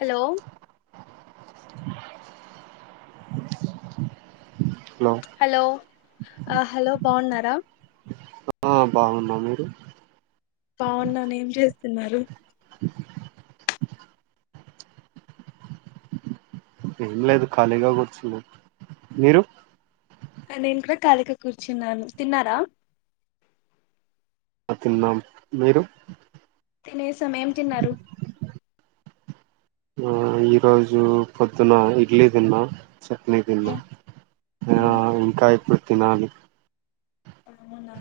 Hello hello ఆ hello బాగున్నా. ర ఆ బాగున్నా మీరు? బావున్నాను, ఏం చేస్తున్నారు? ఏం లేదు ఖాళీగా కూర్చున్న, మీరు? నేను కూడా ఖాళీగా కూర్చున్నాను, తిన్నారా? ఆ తిన్నాం మీరు? తినేసం, ఏం తిన్నారు? ఆ ఈ రోజు పొద్దున్న ఇడ్లీ తిన్నా. చట్నీ తిన్న, ఉమ్, ఉమ్. ఇంకా ఇప్పు తినాలి. అవునా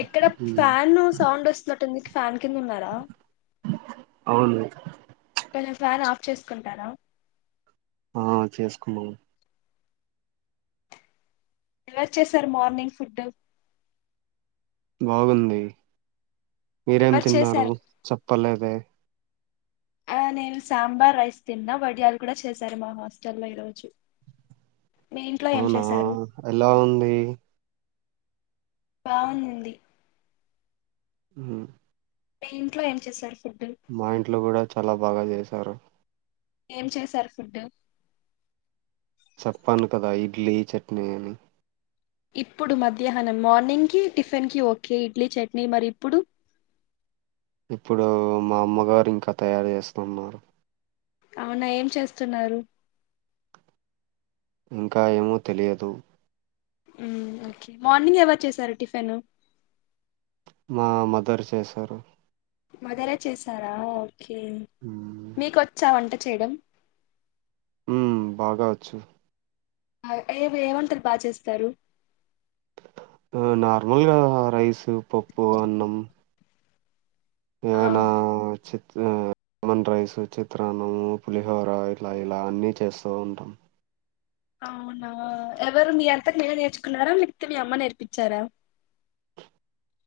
ఎక్కడ ఉమ్, ఫ్యాన్ సౌండ్ వస్తున్నట్టుంది. సా కింద ఉన్నారా? అవును కొంచెం ఫ్యాన్ ఆఫ్ చేసుకుంటారా. ఆ చేసుకున్నాను. ఎవరు చేసారు మార్నింగ్ ఫుడ్? బాగుంది. మీరేం ఎవరు తిన్నారు చేశారు చెప్పలేదే. ఆ నేను సాంబార్ రైస్ తిన్నా, వడియాలు కూడా చేసారు మా హాస్టల్లో ఈరోజు. మీ ఇంట్లో ఏం ఔనా చేశారు ఎలా ఉంది బావుందండి ఉమ్ మిఇంట్లో ఏం చేశారు ఫుడ్ మా ఇంట్లో గుడా చాలా బాగా జేస్ సారు ఏం చేశారు ఫుడ్ చెప్పను కదా ఇడ్లీ, చట్నీ అని ఇప్పుడు మధ్యాహ్నం మార్నింగ్కి టిఫిన్ కి ఒకే ఇడ్లీ, చట్నీ మరి ఇప్పుడు ఇప్పుడూ మా అమ్మగారు ఇంకా తయారు జేస్తున్నారు ఔనా ఏం చేస్తున్నారు ఇంకా ఏమో తెలియదు ఉమ్ కే మార్నింగ్ ఎవరు చేసారు టిఫిను మా మదర్ చేశారు కే ఉమ్ మీకొచ్చా వంటక్ చేయ్డం ఉ బాగా ఒచ్చు అ ఏమి ఏమొంటలు బా చేస్తారు నార్మల్గా రైసు, పప్పు, అన్నం ఆ, ఏవైనా చిన్ ఆ మన్ రైస్, చిత్రాన్నము, పులిహోర ఇట్లా ఇలా అన్నీ చేస్తూ ఉంటాం ఔనా ఎవరు మీ అంతక్ మీరే నేర్చుకున్నారా లేక్పోతే మీ అమ్మ నేర్పించారా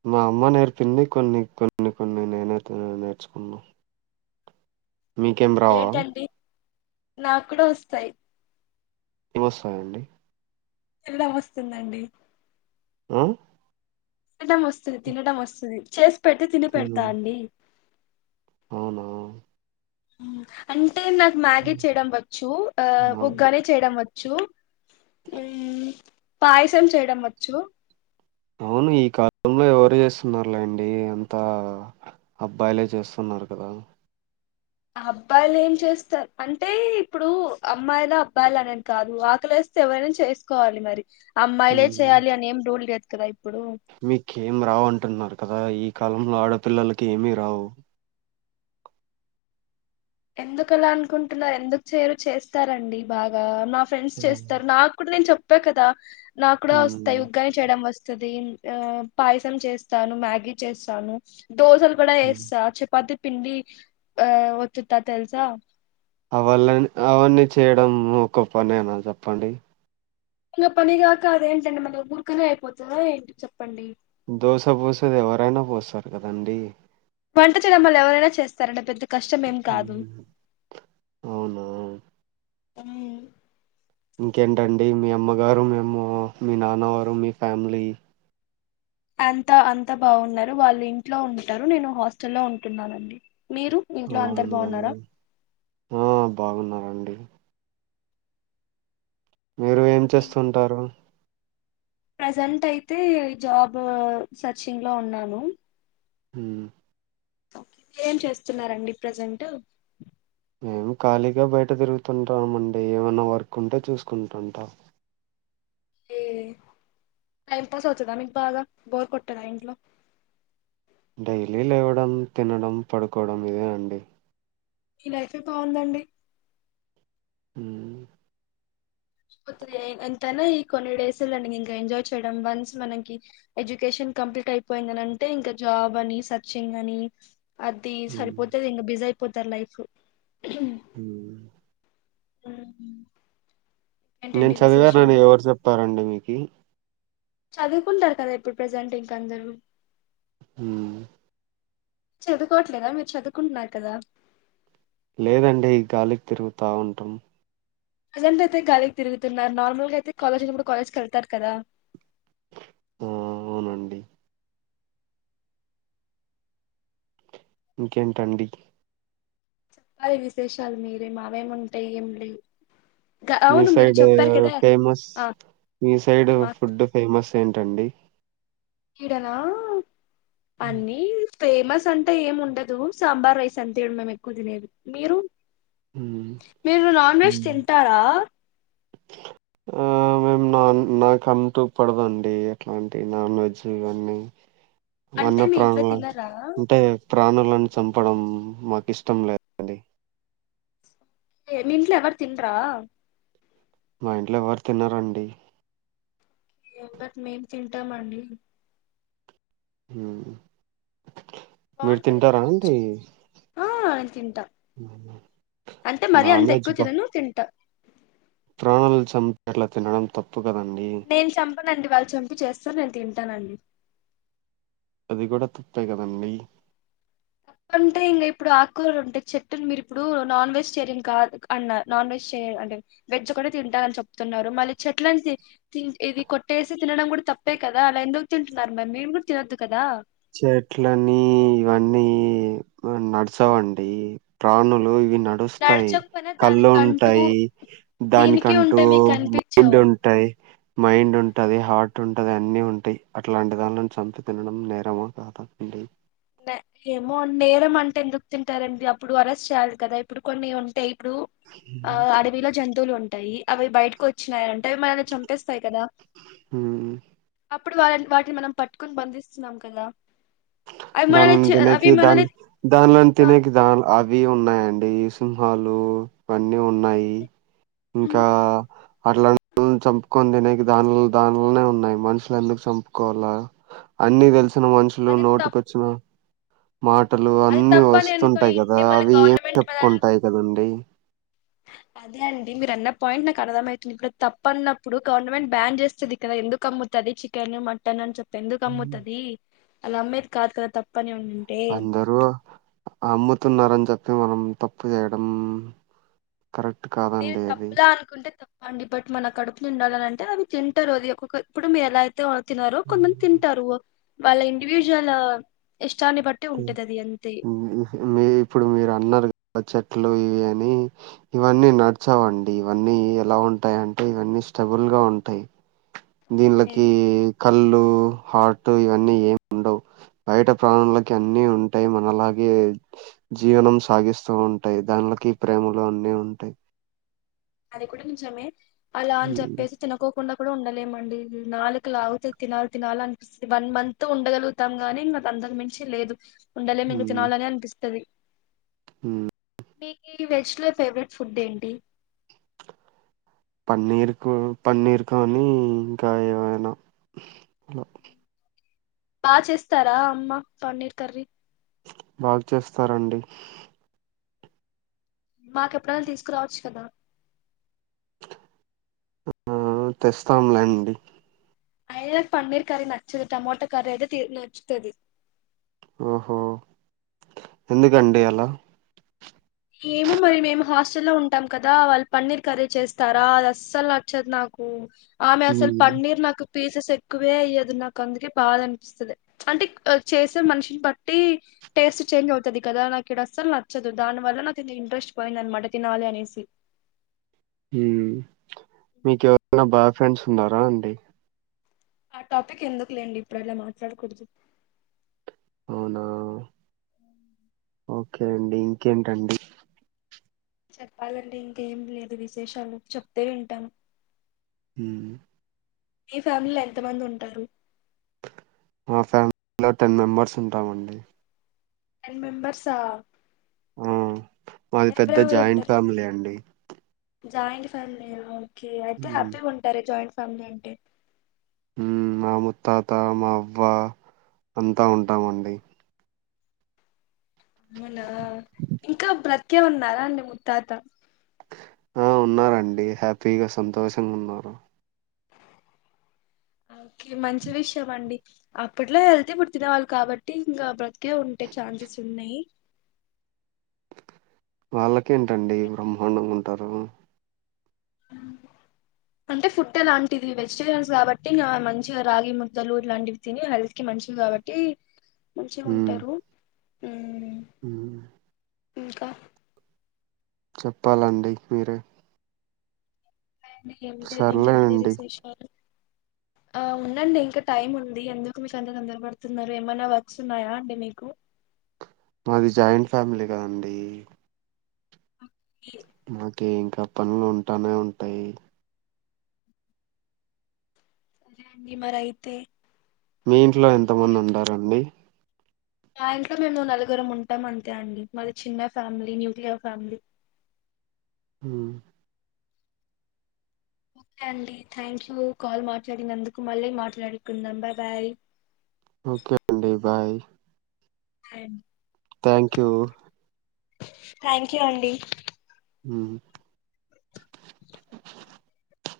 మా అమ్మ నేర్పింది కొన్ని కొన్ని కొన్ని నేనతే నేర్చుకున్నా మీకేం రావ నా కూడా ఒస్తాయి ఏం ఈస్తాయండి గుడ ఒస్తుందండి అ టం మోస్తది తినటం ఒస్తది చేస్ పెట్తే తిని పెడ్తా అండి ఔనా అం టే నాక్ మ్యాగీ చేయడం వచ్చు ఆ ఒక అవును కరీ చేయ్డం వ చ్చు ఊమ్ పాయసం చేయ్డం వచ్చు ఔను ఈ కాలంలో ఎవరు చేస్సున్నారులేండి అంతా అబ్బాయిలే చేస్తున్నారు కదా అబ్బాయిలు ఏం చేస్తా అంటే ఇప్పుడు అమ్మాయిల అబ్బాయిలనేని కాదు ఆకలేస్తే ఎవరైనా చేస్కోవాలి మరి అమ్మాయిలే ఉమ్ చేయాలి అని ఏం రూల్ లేద్ రై మీకేం రావు అంటున్నార్ కదా ఈ కాలంలో ఆడపిల్లలకి ఏమి రావ్ ఎందుకు అలా అనుకుంటున్నారు ఎందుకు చేరు చేస్తారంండి బాగా నాక్ ఫ్రెండ్స్ చేస్తారు నాకు కూడా నేను చెప్ పె కద నాకు కూడా ఉ వస్తాయి ఉగ్గని చేయడం వస్ స్తది ఆ పాయసం చేస్తాను మ్యాగీ చేస్తాను దోసలు కూడా ఉమ్ ఎస్తా చాపాతి పిండి ఆ ఓ తుత్తా తెల్సా అవళని అవన్నీ చేయడం ఒక పనేనా చెప్పండి పనిగాక అదేంటండి మన ఊరుకనే అయిపోతుందా ఏంటి చెప్పండి దోశ పూసది ఎవరైనా పోస్తారు కదండి వంట చేలమ్మల్లు ఎవరైనా చేస్తారంంటడి పెద్ద కష్టం ఏం కాదు ఉమ్ అవునా అ ఇంకేంటండి మీ అమ్మగారు మేము మీ నాన్నవారు మీ ఫ్యామిలీ అంత అంత బాగున్నారు వాళ్ళు ఇంట్లో ఉంటారు నేను హాస్టల్లో ఉంటున్నానండి మీరు ఇంట్లో అందరు అవునా బాగున్నారా ఆ బాగున్నారంండి మీరు ఏం చేస్తుంటారు ప్రజెంట్ అయితే జాబ్ సర్చింగ్ లో ఉన్నాను హమ్ ఓకే మీరేం చేస్తున్నరండి ప్రజెంట్ మేము ఖాళీగా బయట తిరుగుతుంటామ అండి ఏమైనా వర్క్ ఉంటే చూసుకుంటుంటాం ఏ టైం పాస్ అవుతుదా మీకు బాగా బోర్ కొట్టదా ఇంట్లో డైలీ లేవడం తినడం పడుకోవడం ఇదే అండి మీ లైఫే బాగుందండి ఎంతనా ఈ కొన్ని డేస్లండి ఇంకా ఎంజాయ్ చేయడం వన్స్ మనకి ఎడ్యుకేషన్ కంప్లీట్ అయిపోయిందినింటే ఇంకా జాబ్ అని సర్చింగ్ అని అది సరిపోతేది ఇంకా బిజ ప్పుతర్ ైఫ్ హ ఆ నేను చదివాను నని ఎవరు చెప్పారంండి మీక్ కి చదువుకుంటారు కదా ఇప్పుడు ప్రజెంట్ ఇంకందరూ హమ్ చదువుకోవట్లేదా మీరు చదువుకుంటున్నారు కదా లేదండి ఈ గాలికి తిరుగుతా ఉంటాం ప్రెసెంట్ ఆయితె గలికి తిగుతున్నారు నార్మల్ తే కాలజ వునాపుడు కాలజకి కె తర్ కద ఆ అవునండి ఇంకేంటండి. చెప్పాలి విశేషాలు మీరే మావేముంటాయి. ఏం లే మీ సైడ్ ఫేమస్ ఆ మీ సైడ్ మా ఫుడ్ ఫేమస్. ఏంటండి. ఇడనా. హ్మ్. పన్నీర్, ఫేమస్ అంటే ఏం ఉండదు. సాంబార్ రైస్ ఇడ మేము ఎక్కువ తినేది. మీరు హ్మ్. మీరు నాన్ వెజ్ తింటారా. ఆ మేము నాన్ నాకు అంటూ పడదండి. ఎట్లాంటి నాన్ వెజ్ ఇవన్నీ అంటే వన్య మీ ఇంట్లో ప్రాణుల తినరా అంటే, ప్రాణులను చంపడం మాకు ఇష్టం లేదండి. ఏ మీ ఇంట్లో ఎవారు తిన్రా మా ఇంట్లో ఎవరు తిన్నారండి. బట్ మేం తింటామండి. హ బాగుంటది నాన్ వెజ్ ఆ నేను తింటా అంటే మరీ అంత ఎక్కువ తినను తింటా. ప్రాణలను చంపి అట్లా తినడం తప్పు. కదండి నేను చంపనండి వాళ్ళు చంపి చేస్తాను. సార్ నేను తింటానండి. అది కూడా తప్పే కదండి. అంటే ఇంకా ఇప్పుడు ఆకూరు ఉంటే చెట్లు మీరు ఇప్పుడు నాన్ వెజ్ వెజిటేరియన్ కాదు అన్న నాన్ వెజ్ వెజిటేరియన్ అంటే వెజ్ కూడా తింటాలని చెప్తున్నారు. మళ్ళీ చెట్లని ఇది కొట్టేసి తినడం కూడా తప్పే కదా అలా ఎందుకు తింటున్నారు మరి మేము కూడా తినొద్దు కదా. చెట్లని ఇవన్నీ. నడుచావండి. ప్రాణులు ఇ నడుస్తాయి నడచకపోయినా కళ్ళు దానికంటూ ఉంటాయి. దీనికే దానికంటూ ఉంటాయి మీకు మైండ్ కనిపించవు ఉంటాయి. మైండ్ ఉంటుది హార్ట్ ఉంటది అన్ని ఉంటాయి. అట్లాంటి దానిలోని చంపి తినడం నేరం. రమ కాతాండడి [unintelligible] ఏమో నేరం అంటే ఎందుకు తింటారండి. అప్పుడు అరెస్ట్ చేయాలి కదా ఇప్పుడు కొన్ని ఉంటాయి. ఇప్పుడు ఆ హ్మ్. అడవిలో జంతువులు ఉంటాయి. అంటాయి అవి బయటకు వచ్చినాయంటడి. అవి మనని చంపేస్తాయి కదా. హ్మ్. అప్పుడు వాళని వాటిని మనం పట్టుకుని బంధిస్తున్నాం కదా. అవి దాని మనల్ని లోని చ అవి తినేకి ద మనల్ని దాలోని ఆ, తినకి ద ఇవి ఉన్నాయిడి సింహాలు ఇవన్నీ ఉన్నాయి. ఇంకా అట్లా చంపుకొని తిననికి దాని దానిలోనే ఉన్నాయి. మనుషులు ఎందుకు చంపుకోవాల అన్ని తెలిసిన లో అది తప్ నోటుకొచ్చిన. మాటలు అది అన్ని తప్పని వస్తుంటాయి కదా అనుకోయింటే మళ్ళీ అవి ఏం గవర్నమెంట్ మనల్ని చెప్పుకుంటాయి కదండి అదే అండి మీరు అన్న పాయింట్ నాకు అర్థమ అవుతుంది ఇప్పుడు తప్ప అన్నప్పుడు గవర్నమెంట్ బ్యాన్ చేస్తుంది కదా ఎందుకు అమ్ముతుంది చికెన్ మటన్ అని చెప్ ఎందుకు అమ్ముతుది అలా అమ్మేది కాదు కదా తప్ప అందరు అమ్ముతున్నారని చెప్పి మనం తప్పు చేయడం కరెక్ట్ మీరు కాదండి అది తప్పులా అనుకుంటే తప్పు అండ్ [unintelligible] మన కడుపు నిండాలి అని అంటే అవి తింటారుది ఇప్పుడు మీరు ఎలాయి తినరో కొంతమంది తింటారు వాళ్ళ ఇండివిజువల్ ఎ మీ ఇప్పుడు మీరు అన్నారు [unintelligible] ట్లు ఇవి అని ఇవన్నీ నడచావండి ఇవన్నీ ఎలా ఉంటాయి అంటే ఇవన్నీ స్టెబుల్ గా ఉంటాయి దీనిలోకి కళ్ళు హార్ట్ ఇవన్నీ ఏమి ఉండవు బయట ప్రాణులకి అన్ని ఉంటాయి మనలాగే జీవనం సాగిస్తూ ఉంటాయి దానిలకి ప్రేమలు అన్ని ఉంటాయి అది కూడా నిజ్జమే అలా అని ఉమ్, చెప్పేసి తినకోకుండా ఇప్పుడ ఉండలేమండి నాలుగు లాగుత తినాలి తినాలి అనిపిస్తుంది వన్ మంత్ ఉండగలుగుతాం గాని ఇంకా అంతకు మించి లేదు ఉండలే మీకు తినాలని అనిపిస్తుది మ్మ్ మీకి వెజ్ లో ఫేవరెట్ ఫుడ్ ఏంటి పన్నీర్ పన్నీర్ కానీ ఇంకా ఏమైనా బాగా చేస్తారా అమ్మ పన్నీర్ కర్రీ బాగు చేస్తారండి మాకెప్పుడనా తీసుకురావచ్చు కదా ఆ తెస్తాంలేండి అయిన పన్నీర్ కరి నచ్చదు టమాటో కరి అయితే నచ్చుతుంది ఓహో ఎందుకండి అలా ఏమో మరి మేము హాస్టల్లో ఉంటాం కదా వాళ్ళు పన్నీర్ కర్రీ చేస్తారా అది అస్సలు నచ్చదు నాకు ఆమె అసలు ఉమ్. పన్నీర్ నాకు పీసెస్ ఎక్కువేయ్యదు నాకు అందుకే బాధ అనిపిస్తుంది అంటే చేసే మనిషిని బట్టి టేస్ట్ చేంజ్ అవుతుంది కదా నాకు ఇడా అసలు నచ్చదు దాని వల్ల నాకు తఇంట్రెస్ట్ పోయింది అనమాట తినాలి అనేసి మీక ఎవరనా బాయ్ ఫ్రెండ్స్ ఉన్నారా అండి ఆ టాపిక్ ఎందుకు లేండి ఇప్పుడు అలా మాట్లాడకూడదు అవునా ఓకే అండి ఇంకేంటండి చెప్పాలండి ఇంకేం లేదు విశేషాలు చెప్తే వింటాను హ్మ్ మీ ఫ్యామిలీలో ఎంత మంది ఉంటారు మా ఫ్యామిలీలో టెన్ మెంబర్స్ ఉంటామండి టైన్ మెంబర్స్ ఆ ఆ మాది పెద్ద ఉంటారు జాయింట్ ఫ్యామిలీ అండి జాయింట్ ఫ్యామిలీ ఆ అయితే హ్మ్ హ్యాపీ గా ఉంటారే జాయింట్స్ ట్ అంటే మా ముత్తాత మా అవ్వ అంతా ఉంటామండి అవునా ఇంకా బ్రతికే ఉన్నారా అండి ముత్తాత ఆ ఉన్నరండి హ్యాపీగా సంతోషంగా ఉన్నారు ఓకే మంచి విషయం అండి అప్పట్లో ఐతే పుర్టిన వాళ్ళు కాబట్టి ఇంకా బ్రతికే ఉంటే ఛాన్సెస్ ఉన్నాయి వాళ్ళకేంటండి బ్రహ్మాండంగా ఉంటారు అంటే ఫుడ్ అలాంటిది వెజిటేరియన్స్ కాబట్టి నా మంచిగా రాగి ముద్దలు ఇలాంటివి తిని హెల్త్ కి మంచిది కాబట్టి మంచిగా హ్మ్ ఉంటారు హ్మ్ హ్మ్ ఇంకా చెప్పాలండి మీరే [unintelligible] ఎమ్ లేదు ఇంకెంతే సర్లేండి విశేషాలు ఆ ఉండండి ఇంకా టైం ఉంది ఎందుకు మీకు అంత తొందరపడుతున్నారు ఏమన్నా వర్క్స్ ఉన్నాయా అండి మీకు మాది జాయింట్ ఫ్యామిలీగాదండి మాకి ఇంక పనులు ఉంటానే ఉంటాయి సరే అండి మరైతే మీ ఇంట్లో ఎంత మంది ఉంటారండి మా ఇంట్లో మేము నలుగుర ఉంటాం అంతే అండి మాది చిన్న ఫ్యామిలీ న్యూక్లియర్ ఫ్యామిలీ హ్మ్ ఓకే అండి థ్యాంక్యూ కాల్ మాట్లాడినందుకు మళ్ళీ మాట్లాడుకుందాం బాబాయ్ ఓకే అండి బాయ్ ఎం థ్యాంక్ యూ థ్యాంక్ యూ అండి మ్మ్